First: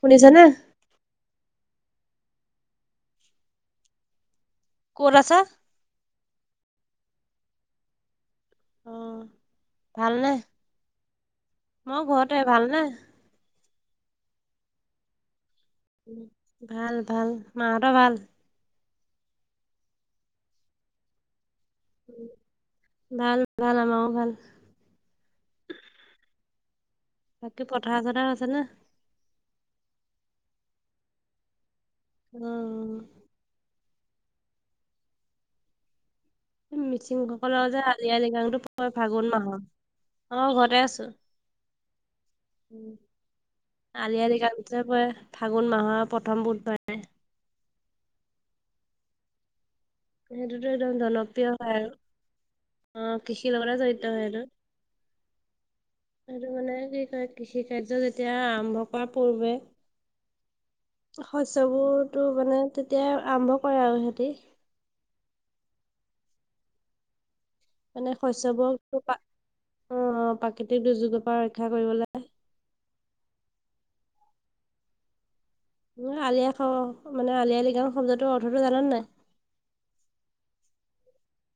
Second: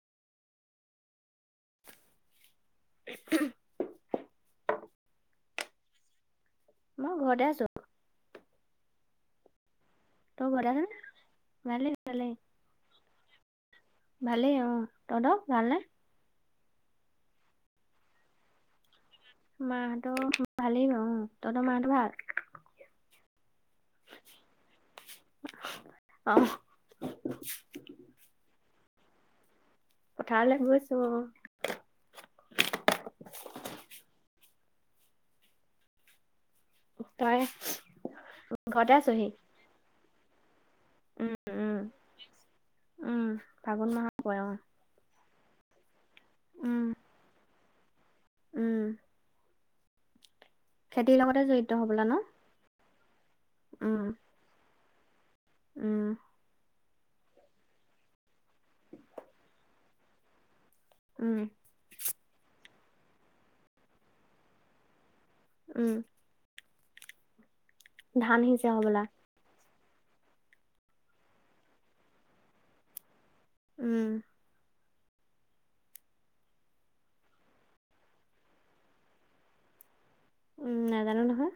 শুনিছানা [inaudible] ক'ত আছা মই ঘৰতে আছো অ', ভালনে তই ঘৰতে আছ নে ভালেই মই ভালেই ঘৰতে ভালনে ভালেই অ তহঁতৰ ভালনে ভাল ভাল মাহঁতৰ ভাল মাহঁতৰ ভালেই বাৰু উম তহঁতৰ মাহঁতৰ ভাল ভাল ভাল আমাৰো ভাল অ বাকী পথাৰ চথাৰ আছে ন পথাৰলৈ গৈছো অ উম তই মিচিংসকলৰ যে আলি আই আলিয়া লৃগাং ঘৰতে আছহি ফাগুন মাহৰ অ ঘৰতে আছো উম উম উম ফাগুন মাহত আলি আই পৰে অ লৃগাং তাপা ফাগুণ মাহৰ প্ৰথম বুধবাৰে উম উম সেইটোতো একদম খেতিৰ লগতে জনপ্ৰিয় জড়িত হয় হ'বলা ন আৰু অ কৃষি লগতে উম জড়িত হৈ সেইটো উম আৰু মানে কি কয় কৃষি কাৰ্য যেতিয়া আৰম্ভ কৰা পূৰ্বে উম শস্যবোৰতো মানে তেতিয়া আৰম্ভ কৰে আৰু সিহঁতি উম মানে ধান সিঁচে শস্যবোৰক হ'বলা [unintelligible] অ প্ৰাকৃতিক দুৰ্যোগৰ পৰা ৰক্ষা কৰিবলৈ উম [unintelligible] মানে আলি আই লৃগাং শব্দটোৰ অৰ্থটো জাননে নাই উম নাজানো নহয়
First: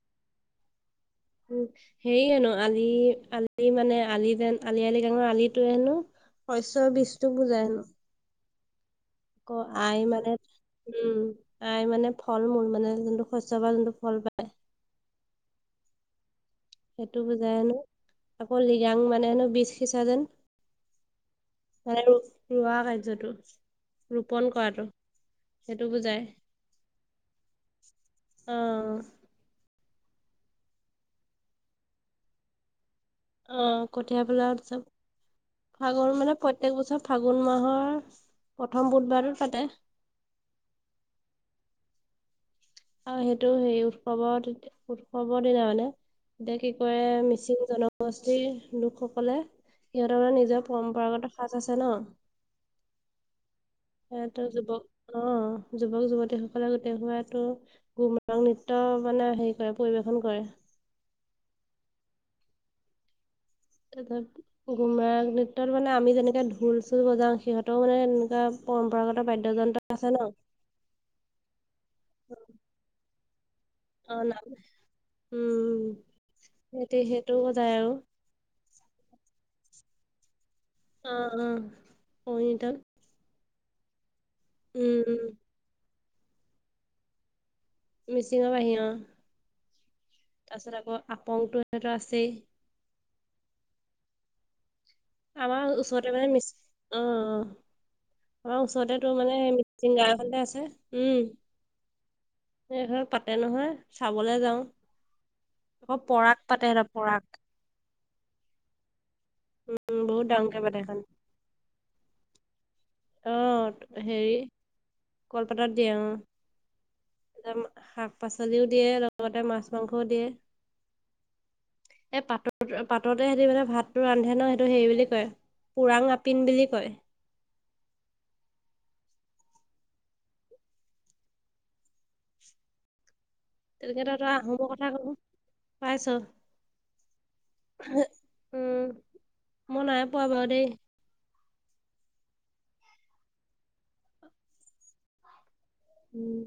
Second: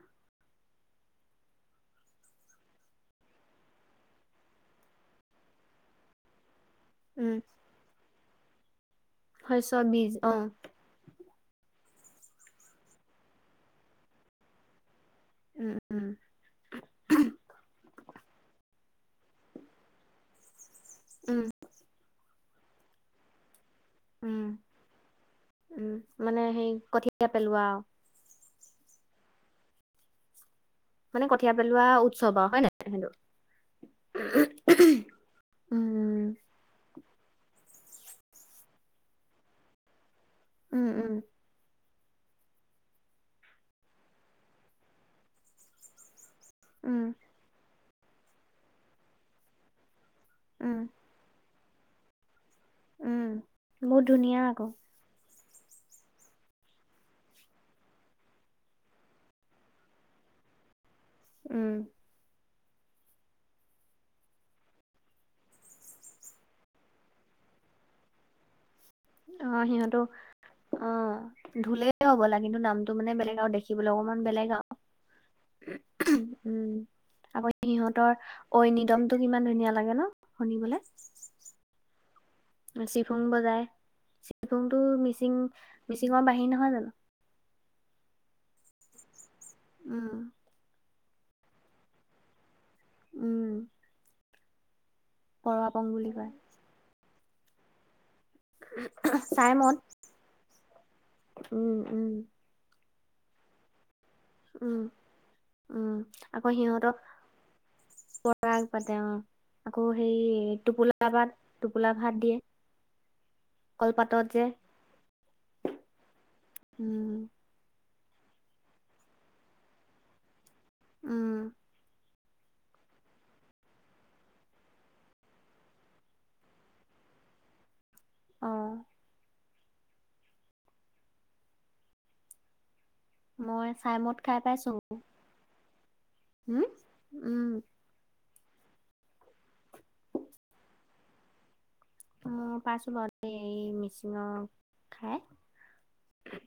উ হেৰি হেনো আলি আলি মানে আলি যেন আলি আই লৃগাঙৰ আলিটো হেনো শস্যৰ বীজটো উম বুজাই হেনো ক শস্য আই বীজ মানে অ উম আই মানে ফল মূল মানে যোনটো শস্যৰ পৰা যোনটো ফল পায় উমঁ উমঁ! সেইটো বুজাই হেনো আকৌ লৃগাং মানে হেনো বীজ সিঁচা যেন উমঁ! মানে ৰোগ ৰোৱা কাৰ্যটো ৰোপন উমঁ কৰাটো সেইটো উমঁ বুজায়। মানে সেই কঠিয়া পেলোৱা আও। অঁহ! মানে কঠিয়া পেলোৱা উৎসৱ আৰু হয় নাই সেইটো। অঁ কঠীয়া পেলোৱা উৎসৱ আগৰ মানে উম, প প্ৰত্যেক বছৰ ফাগুন মাহৰ প্ৰথম বুধবাৰটোত পাতে। উমঁ উমঁ! আৰু সেইটো সেই উৎসৱৰ উৎসৱৰ দিনা মানে এতিয়া কি উম, কয়‌ মি- মিচিং জনগোষ্ঠীৰ লোকসকলে সিহঁতৰ নিজৰ উম, পৰম্পৰাগত সাজ আছে ন। উমঁ! হেতো যুৱক আহ যুৱক যুৱতীসকলে গোটেই হোৱাতো। গুমৰাগ নৃত্য মানে হেৰি কৰে পৰিৱেশন কৰে। উমঁ! কি কৰিম। গুমৰাগ নৃত্যত মানে আমি যেনেকে ঢোল চোল বজাওঁ সিহঁতেও মানে এনেকুৱা পৰম্পৰাগত অঁ বাদ্যযন্ত্ৰ সিহঁতো আছে ন অঁ ঢোলেই হ'বলা কিন্তু নামটো মানে বেলেগ আৰু দেখি দেখিবলৈ অকমান অ', নাম বেলেগ আও উম। উমঁ সিহঁতি সেইটো আকৌ যায় আৰু। সিহঁতৰ ঐনিতমটো কিমান ধুনীয়া লাগে ন শুনিবলে। অঁম অঁম ঐনিতম চিফুং বজাই চিফুং টো উম, মিচিং উম মিচিংঙৰ বাহী নহয় জানো? মিচিংঙৰ বাহি অহ! উমঁ। তাৰপিছত আকৌ আপংতটো এটা আছেই। উমঁ। আমাৰ বুলি ওচৰতে মানে কয়। মিছিং অঁ অঁ। আমাৰ ওচৰতে তো মানে চাই মদ মিচিং গাওঁ খনতে আছে উমঁ। উম, উম, এই হয় পাতে নহয় চাবলৈ উম, যাওঁ পৰাগ পাতে সিহঁতে পৰাগ। পৰাগ পাতে অঁ আকৌ উম, সেই বহুত ডাঙৰকে পাতে সেইখন। টোপোলা ভাত টোপোলা ভাত দিয়ে। আহ কলপাতত হেৰি যে কলপাতাত দিয়ে উম অঁ শাক পাচলিও দিয়ে লগতে মাছ মাংসও দিয়ে। উমঁ! এই পাতৰ পাততে সিহঁতে মানে ভাতটো ৰান্ধে ন সেইটো হেৰি বুলি কয়। ওৰাং আপিন বুলি কয়। অঁ! মই চাই তেনেকে মদ তহতৰ খাই আহোমৰ কথা কলোঁ পাইছ। হোম উমঁ। হে ওম উমঁ মই নাই পোৱ বাৰু দেই। মোৰ পাইছোঁ বৰ এই মিচিংঙৰ খাই। উমঁ!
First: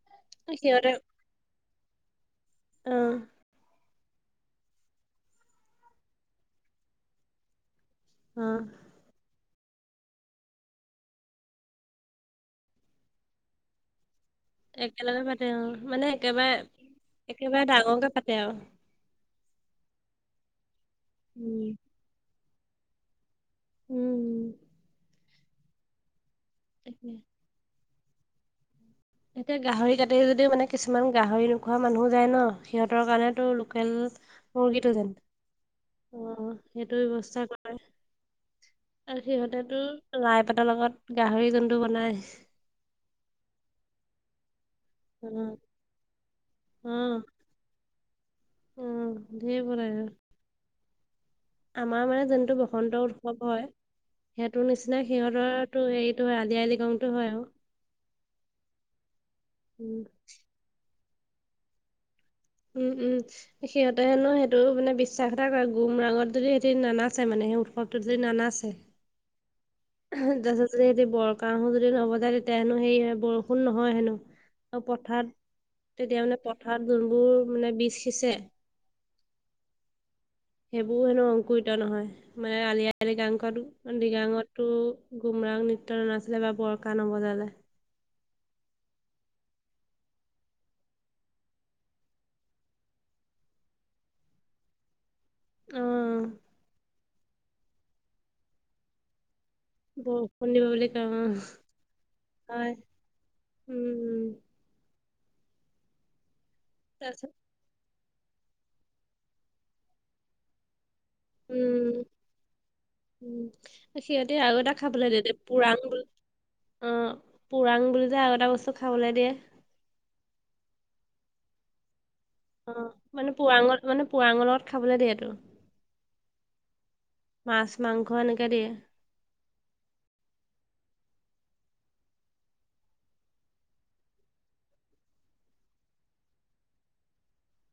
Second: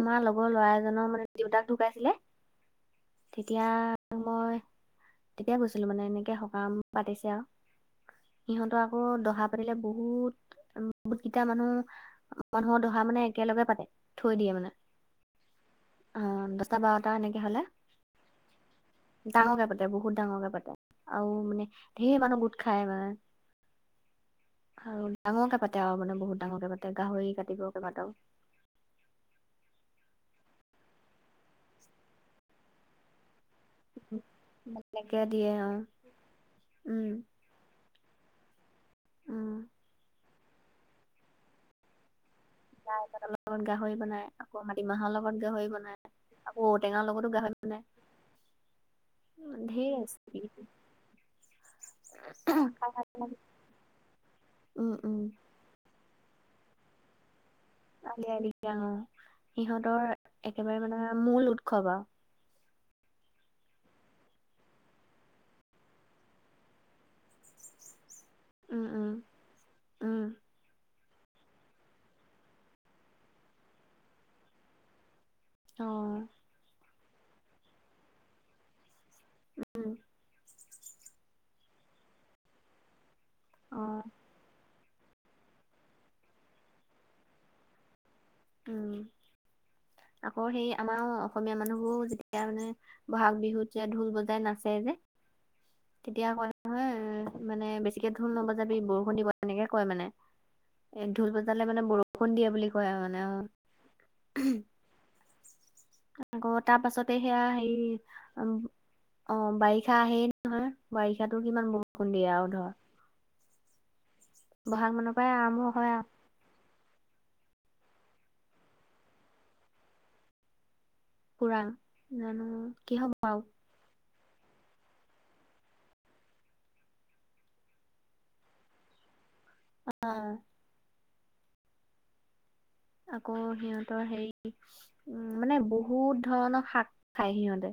আমাৰ লগৰ ল'ৰা এজনৰ মানে দেউতাক ঢুকাইছিলে। অ তেতিয়াতো মই। তেতিয়া গৈছিলো মানে এনেকে সকাম পাতিছে আও অ সিহঁতোৰ আক দহা পাতিলে বহুত, বহুত কেইটা মানুহ মানুহৰ দহা মানে একেলগে পাতে। থৈ দিয়ে মানে একেলগে পাতে অঁ, মানে অ একেবাৰে দহটা বাৰটা এনেকে হলে একেবাৰে ডাঙৰকে পাতে আৰু। ডাঙৰকে পাতে বহুত ডাঙৰকে পাতে আৰু উম মানে ধেৰ মানুহ গোট খাই মানে। উম। আৰু ডাঙৰকে পাতে আৰু মানে বহুত ডাঙৰকে পাতে তাকে গাহৰি কাটিব কেইবাটাও। এতিয়া গাহৰি কাটি যদিও মানে কিছুমান গাহৰি নোখোৱা মানুহ যায় ন সিহঁতৰ কাৰণেটো লোকেল মুৰ্গীটো যে, বেলেগকে দিয়ে অ অঁ সেইটো উম ব্যৱস্থা কৰে। আৰু উম সিহঁতেতো লাই পাতৰ লগত গাহৰি যোনটো বনাই। লাই পাতৰ লগত গাহৰি বনাই। আকৌ মাতিমাহৰ লগত উম, গাহৰি বনাই, আকৌ ঔটেঙাৰ উম, লগতো গাহৰি বনাই। উম ধেৰ ঢেৰ বনাই অঁ। ৰেচিপি আমাৰ মানে যোনটো বসন্ত উৎসৱ হয়, সেইটোৰ উম নিচিনা উম সিহঁতৰ তো হেৰিটো হয়, আলি আঃয়ে লৃগাংটো হয় আৰু। আলি আঃয়ে লৃগাং অঁ, উম, সিহঁতৰ একেবাৰে মানে মূল উৎসৱ আৰু। উম উম সিহঁতে হেনো সেইটো মানে বিশ্বাস এটা কৰে গুমৰাঙত যদি সিহঁতি নানাচে মানে সেই উৎসৱটোত যদি নানাচে উম উম উম তাৰপিছত যদি সিহঁতি বৰ কাহো যদি নবজায় তেতিয়া হেনো হেৰি বৰষুণ নহয় হেনো। আৰু পথাৰত অ তেতিয়া মানে পথাৰত যোনবোৰ মানে বীষ সিঁচে উম সেইবোৰ হেনো অংকৰিত নহয় মানে আলি আঃয়ে লৃগাং অ কোৱাটো লৃগাঙত। টো গুমৰাং নৃত্য নাছিলে বা বৰ কাহ নবজালে। উম, আকৌ সেই আমাৰো অসমীয়া মানুহবোৰ যেতিয়া মানে বহাগ বিহুত যে ঢোল বজাই নাচে যে। অ তেতিয়া কয় নহয় মানে বেছিকে ঢোল নবজাবি বৰষুণ দিব তেনেকে কয় মানে বৰষুণ দিব বুলি কয় এ অ ঢোল বজালে মানে বৰষুণ দিয়ে বুলি হয় কয় আৰু মা নে অঁ। উম উম আকৌ তাৰপাছতে তাৰপিছত সেয়া হেৰি অ' বাৰিষা আহেই নহয়। বাৰিষাটো কিমান উম বৰষুণ দিয়ে আৰু ধৰ। উম সিহঁতে আৰু এটা বহাগ মানৰ খাবলৈ পৰাই দিয়ে আৰম্ভ পুৰাং হয় বুলি আৰু অঁ পুৰাং বুলি যে আৰু এটা বস্তু খাবলৈ দিয়ে। পুৰাং জানো অঁ কি হ'ব মানে আৰু পুৰাঙৰ মানে পুৰাঙৰ লগত খাবলে দিয়েটো। মাছ মাংস এনেকে দিয়ে। অঁ। আকৌ সিহঁতৰ হেৰি উম মানে বহুত ধৰণৰ শাক খাই সিহঁতে।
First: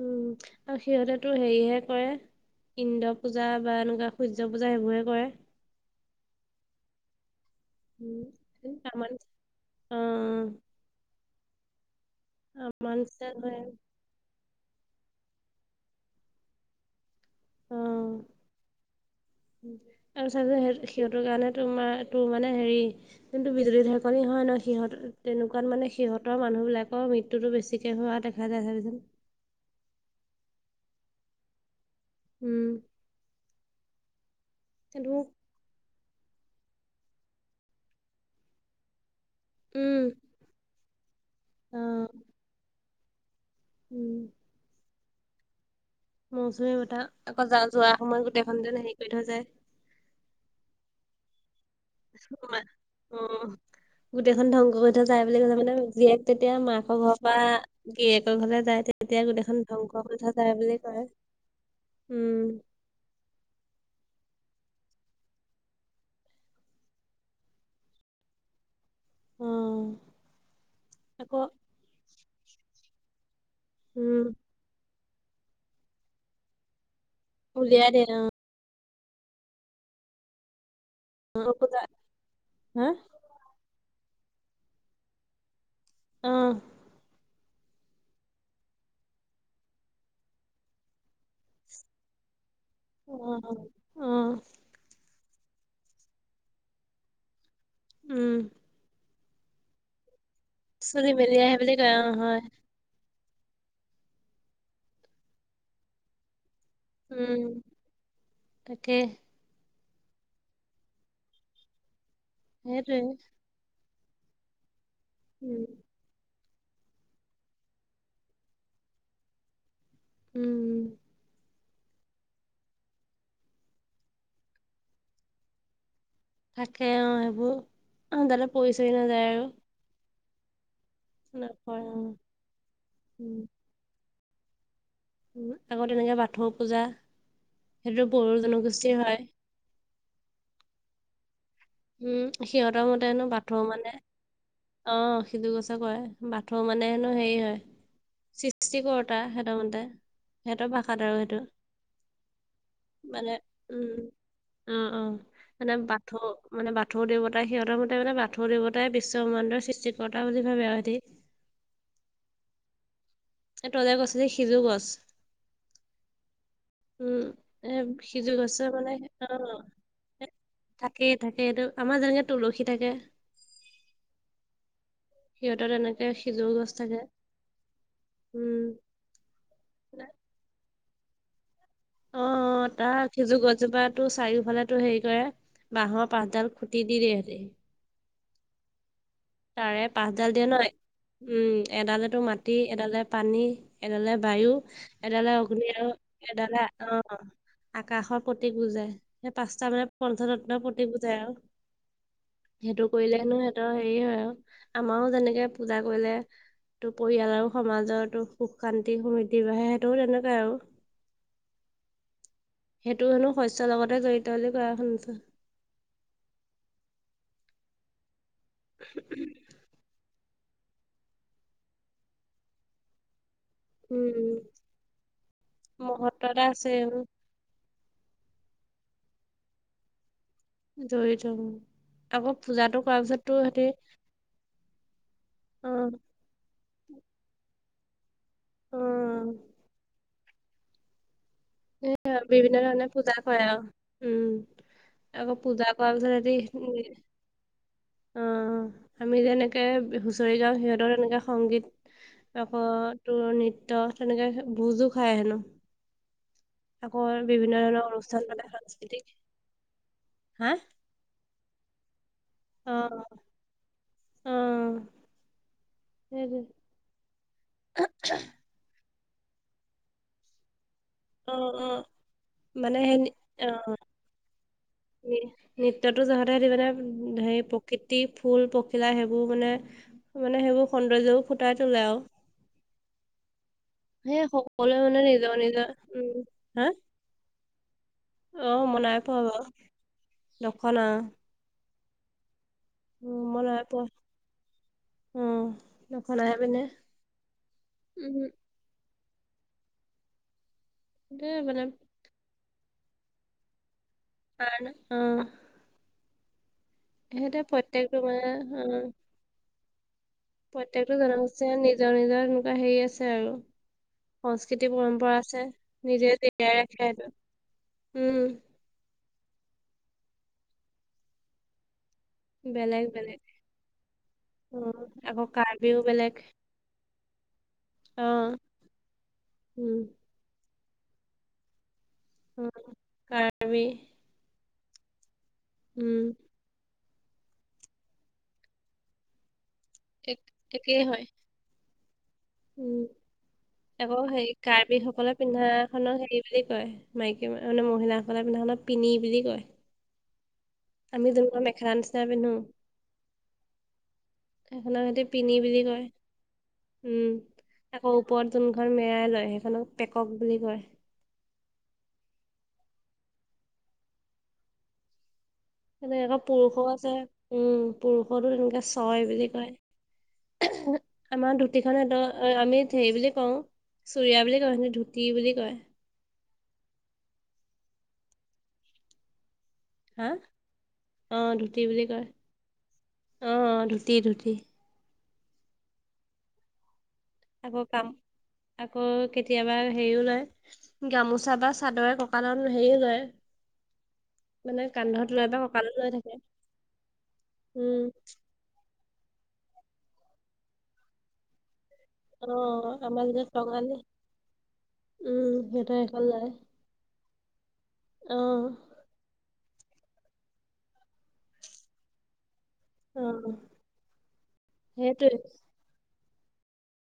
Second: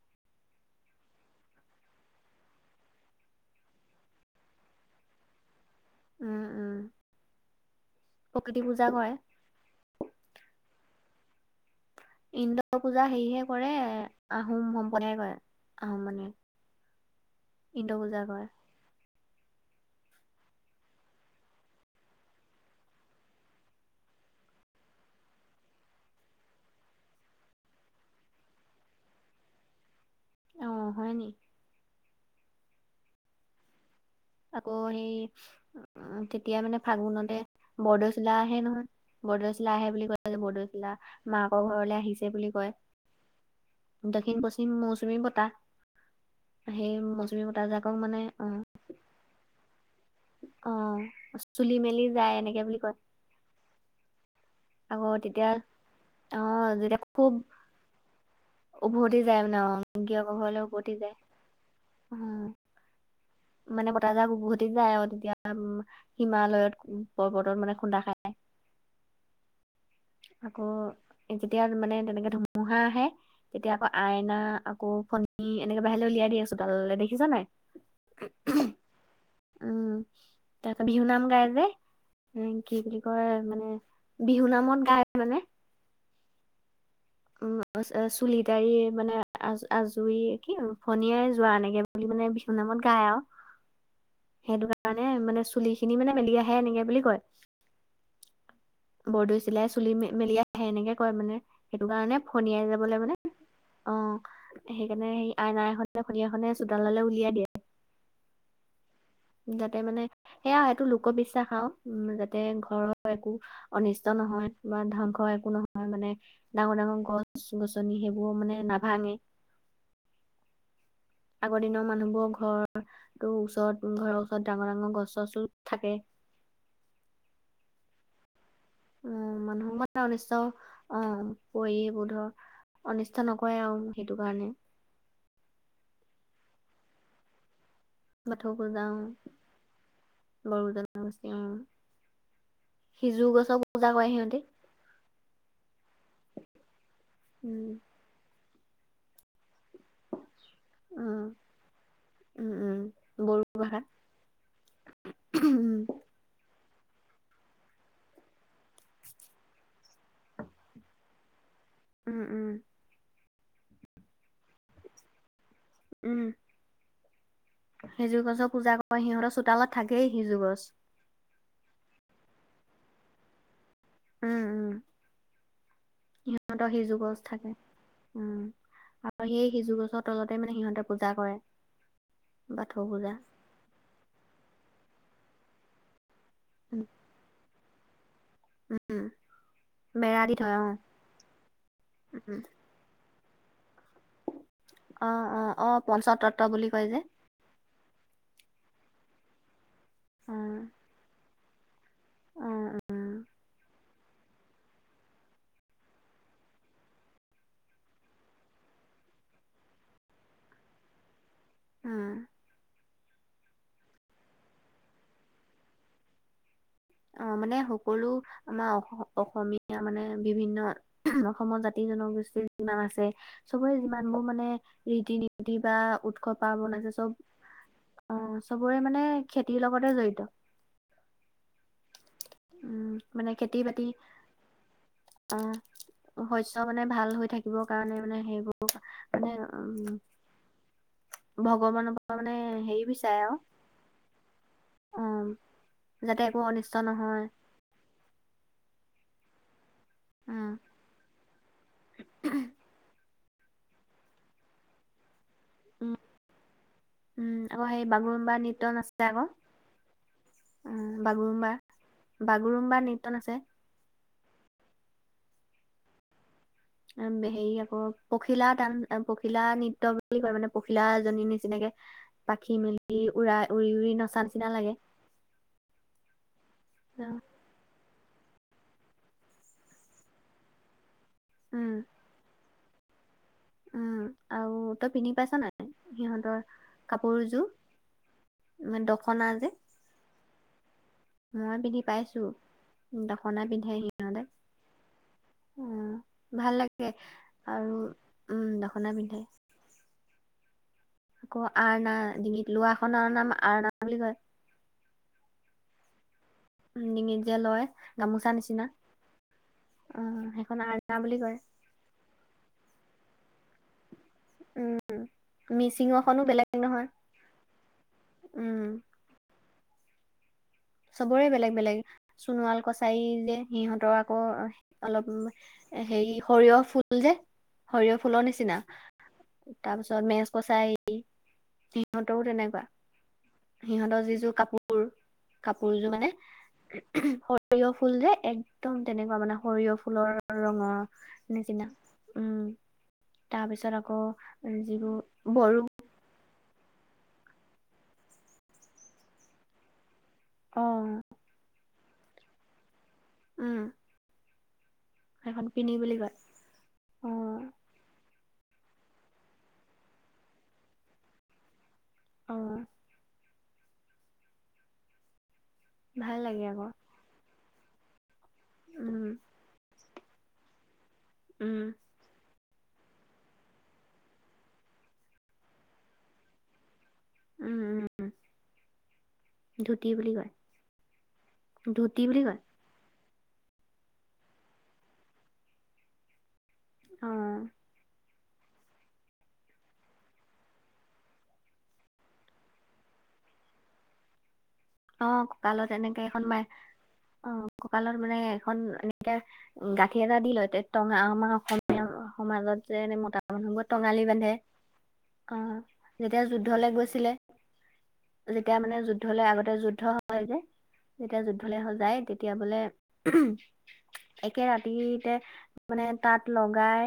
উম আৰু সিহঁতেতো হেৰিহে কৰে ইন্দ্ৰ পূজা বা এনেকুৱা সূৰ্য পূজা সেইবোৰহে কৰে। উম উম। প্ৰকৃতি পূজা কৰে। উমম। ইন্দ্ৰ আমাৰ পূজা নিচিনা হেৰিহে হয় কৰে আহোম সম্প্ৰদায়ে কৰে, আহোম মানুহে ইন্দ্ৰ অ'। পূজা কৰে। তাৰপিছত যে সিহঁতৰ কাৰণে তোৰমাৰ তোৰ মানে হেৰি জোনটো বিজুলী ঢেৰেকনি হয় নহয় সিহঁত তেনেকুৱাত মানে সিহঁতৰ মানুহবিলাকৰ মৃত্যু টোতো বেছিকে হোৱা দেখা যায়, চাবি চোন। নহয় নি? উম। আকৌ সেই, সেইটো উ-তেতিয়া মানে ফাগুনতে বৰদৈচিলা আহে নহয়। বৰদৈচিলা আহে উম, বুলি কয় যে, বৰদেচিলা, মাকৰ ঘৰলৈ অ', আহিছে বুলি কয়। উম, দক্ষিণ-পশ্চিম মৌচুমী বতাহ। মৌচুমী সেই বতাহ, মৌচুমী আকৌ বতাহজাকক যা-যোৱাৰ মানে সময়ত অ গোটেইখন যেন হেৰি কৰি থৈ যায়। অ', চুলি মেলি যায়, এনেকে বুলি কয়। উম, গোটেইখন ধ্বংস কৰি থৈ আকৌ যাই বুলি তেতিয়া কৈছে মানে জীয়েক অ তেতিয়া যেতিয়া মাকৰ ঘৰৰ খুব পৰা গিৰীয়েকৰ ঘৰলৈ যায়, উভতি তেতিয়া যায় মানে গোটেইখন অ ধ্বংস কৰি গিৰিয়েকৰ থৈ যায় ঘৰলে বুলি উভতি কয়, যায় অ উম। মানে বতাহজাক উভতি যায় আৰু তেতিয়া হিমালয়ত-পৰ্বতত মানে খুন্দা খাই। উম। আকৌ যেতিয়া মানে তেনেকে ধুমুহা আহে, তেতিয়া আকৌ উম আইনা আকৌ ফন নি, এনেকে বাহিৰলৈ উলিয়াই দিয়ে চোতাললৈ, দেখিছা নে নাই? উলিয়াই দিয়ে অ'। উম। তাৰাপৰা বিহু নাম অ গায় যে, পূজা এ কি হা বুলি কয়, মানে বিহু নামত গায় মানে অ' উম, চুলি তাৰি, মানে আজুৰি-কি ফনিয়াই যোৱা, এনেকে বুলি মানে বিহু নামত গাই অ আৰু, অ সেইটো কাৰণে মানে চুলিখিনি মানে মেলি আহে, এনেকে বুলি কয়। উম। বৰদৈচিলাই চুলি মেল-মেলি আহে, এনেকে চুলি কয় মানে, মেলি আহে বুলি সেইটো কয় অ কাৰণে হয় ফনিয়াই যাব বলে মানে, অ', সেইকাৰণে সেই আইন এখনে, ফণীএখনে উম, তাকে। যাতে মানে, সেয়া আৰু এইটো লোকবিশ্বাস আৰু, উম, যাতে ঘৰৰ সেইটোৱে একো অনিষ্ট নহয়, বা ধ্বংস একো উম নহয় মানে, ডাঙৰ-ডাঙৰ গছ-গছনি সেইবোৰ মানে নাভাঙে উম। আগৰ দিনৰ মানুহবোৰৰ ঘৰৰ ওচৰত-ঘৰৰ ওচৰত ডাঙৰ-ডাঙৰ গছ-চছো থাকে থাকে অ' সেইবোৰ, অ', যাতে পৰি-চৰি নাযায় আৰু। মোৰ মানে, অনিষ্ট অ', পৰি, নপৰে অ এইবোৰ ধৰ অনিষ্ট উম নকৰে আৰু। সেইটো কাৰণে। আকৌ তেনেকে বাথৌ পূজা, সেইটোতো বড়ো বাথৌ পূজা অ জনগোষ্ঠীৰ হয়। বড়ো জনগোষ্ঠীৰ, অ'। উম, সিহঁতৰ মতে সিজু হেনো গছক বাথৌ পূজা মানে কৰে সিহঁতি অ', সিজু গছক কয়, বাথৌ মানে হেনো হেৰি হয়, উম চি সৃষ্টিকৰোঁতা সিহঁতৰ মতে, সিহঁতৰ ভাষাত আৰু উম সেইটো, উম উম মানে বড়ো ভাষাত উম, উম উম, মানে উম বাথৌ মানে বাথৌ দেৱতা সিহঁতৰ মতে মানে বাথ বাথৌ দেৱতাই বিশ্বব্ৰহ্মাণ্ডৰ সৃষ্টিকৰ্তা বুলি ভাবে আৰু সিহঁতি। উম উম। এই তই যে কৈছিলি সিজু গছ উম। উম, এ সিজু গছৰ গছে পূজা মানে কৰে সিহঁতৰ চোতালত থাকেই [unintelligible] সিজু গছ থাকেই থাকেই সেইটো, আমাৰ যেনেকৈ তুলসী থাকে। উম উম। সিহঁতৰ তেনেকে সিজু গছ সিহঁতৰ সিজু থাকে গজ থাকে উম আৰু সেই সিজু গছৰ অ', তলতে মানে সিহঁতে পূজা কৰে অ অ বাথৌ তাৰ পূজা সিজু গছজোপা তোৰ চাৰিওফালে তোৰ হেৰি কৰে বাঁহৰ পাচডাল উম খুটি দি দিয়ে এহেতি উম তাৰে বেৰা পাচডাল দি দিয়ে থয় নহ অ উম এডালেতো উম মাটী এডালে পানী এডালে বায়ু অ এডালে অ অগ্নি অ আৰু পঞ্চতত্ব এডালে বুলি কয় অ যে আকাশৰ প্ৰতীক বুজায় সেই পাঁচটা মানে উম পঞ্চতত্ন প্ৰতীক বুজায় আৰু সেইটো উম কৰিলে হেনো সিহতৰ হেৰি হয় আৰু আমাৰো যেনেকে পূজা কৰিলে টো পৰিয়াল আৰু সমাজো সুখ শান্তি সমৃদ্ধিৰ বাঢ়ে সেইটোও তেনেকুৱাই আৰু উম সেইটো হেনো শস্যৰ লগতে জড়িত বুলি কোৱা শুনিছো অ মানে সকলো আমাৰ অ অসমীয়া মানে বিভিন্ন অসমৰ জাতি জনগোষ্ঠীৰ যিমান আছে চবৰে যিমানবোৰ উম মানে ৰীতি নীতি বা মহত্ব উৎসৱ এটা পাৰ্বন আছে এইবোৰ চব অ চবৰে মানে খেতিৰ লগতে জড়িত জৰিত অ তাকো পূজাটো উম কৰা মানে পিছতটো খেতি হেতি বাতি আহ অ শস্য মানে ভাল হৈ থাকিবৰ কাৰণে মানে সেইবোৰ মানে অ উ এ বিভিন্ন হেৰি ধৰণে পূজা বিচাৰে কৰে আৰু উম অ আকৌ পূজা কৰাৰ পিছত যাতে একো অনিষ্ট হেতি নহয় অ আমি যেন হুঁচৰি উম গাওঁ সিহঁতৰ তেনেকে সংগীত আকৌ তোৰ নৃত্য তেনেকে ভুজো খায় হেনো উম আকৌ উম বিভিন্ন আকৌ ধৰণৰ সেই অনুষ্ঠান বাগৰুম্বা পাতে নৃত্য সাংস্কৃতিক নাচে আক হা উম বাগুৰুম্বাৰ বাগুৰুম্বাৰ নৃত্য নাছে উম সেইটোৱে হেৰি আকৌ পখিলা তা পখিলা নৃত্য বুলি কয় মানে পখিলা জনী অ অ নিচিনাকে পাখি মানে সেই মেলি নি- উৰা অ উৰি উৰি নচা নিচিনা লাগে নৃত্যটো যহতে হেতি মানে হে কৃতি ফুল পখিলা সেইবোৰ মানে মানে সেইবোৰ সৌন্দৰ্যও ফুটাই উম তোলে আও উম সেই আৰু সকলোৱে তই মানে পিন্ধি পাইছ নিজৰ নাই নিজৰ উম সিহঁতৰ হা কাপোৰযোৰ অ মই মানে নাই পোৱা দখনা বাও যে দখনা মই পিন্ধি পাইছো উ মই দখনা নাই পিন্ধেহি পোৱা উম অ দখনাহে ভাল পিন্ধে লাগে আৰু উম দখনা পিন্ধে দে আকৌ মানে আৰনা, ডিঙিত লোৱাখনৰ নাম আৰনা বুলি কয়। আৰানা উম' ডিঙিত যে লয়, প্ৰত্যেকটো মানে গামোচা অ নিচিনা, অ' সেইখন প্ৰত্যেকটো আৰনা বুলি কয় জনগোষ্ঠীৰে নিজৰ-নিজৰ তেনেকুৱা হেৰি আছে আৰু সংস্কৃতি পৰম্পৰা আছে, নিজে মিচিঙৰখনো বেলেগ জীয়াই নহয় ৰাখে এইটো, উম' চবৰে বেলেগ-বেলেগ সোণোৱাল বেলেগ কছাৰী বেলেগ যে, সিহঁতৰ আকৌ অ অলপ আকৌ কাৰ্বিও বেলেগ হেৰি সৰিয়হ ফু ফুল যে সৰিয়হ অ ফুলৰ নিচিনা উম তাৰ পিছত মেজ কছাৰী সিহঁতৰো উম তেনেকুৱা কাৰ্বি সিহঁতৰ যি যোৰ কাপোৰ কাপোৰযোৰ উম মানে সৰিয়হ ফুল যে একদম তেনেকুৱা মানে সৰিয়হ ফুল এক ফুলৰ একেই ৰঙৰ হয় নিচিনা। উম, তাৰপিছত আকৌ যিবোৰ বড়ো খনক হেৰি বুলি কয়, মাইকী মানে মহিলাসকলে পিন্ধা খনক পিনি বুলি কয়। অঁ আমি যোনখন মেখেলা নিচিনাকে পিন্ধো। উম। এখনৰ সৈতি পিনি বুলি কয়। অ উম, আকৌ ওপৰত যোনখন মেৰাই লয়, সেইখনক পেকক বুলি কয়। অ এই যে ভাল লাগে পুৰুষৰো আকৌ আছে। উম, পুৰুষৰতো তেনেকে ছয় উম বুলি কয়। আমাৰ উম ধুতিখন সিহঁতৰ, আমি হেৰি বুলি কওঁ, চুুৰিয়া বুলি কও সিহঁতি ধুতি বুলি কয়। উম উম ধুতি হা বুলি কয় অঁ, ধুতি বুলি কয়, অঁ অঁ ধুতি ধুতি। অ আকৌ কাম, আকৌ কেতিয়াবা হেৰিও লয়। গামোচা বা চাদৰে কঁকালত হেৰিও লয়। মানে কান্ধ অঁ, কঁকালত এনেকে এখন মাৰে, অঁ, উম কঁকালত মানে এখন এনেকে গাঁঠি এটা দি লয়, টঙা আমাৰ অসমীয়া অ সমাজত যে এনে আমাৰ মতা যেতিয়া মানুহবোৰে টঙালি তঙালি বান্ধে। উম অঁ, সিহঁতৰ সেইখন যেতিয়া লয় যুদ্ধলে গৈছিলে। অ যেতিয়া মানে যুদ্ধলে আগতে যুদ্ধ হয় যে, যেতিয়া যুদ্ধলে হলে যায় তেতিয়া বোলে অ একে ৰাতিতে সেইটোৱে মানে তাঁত লগাই।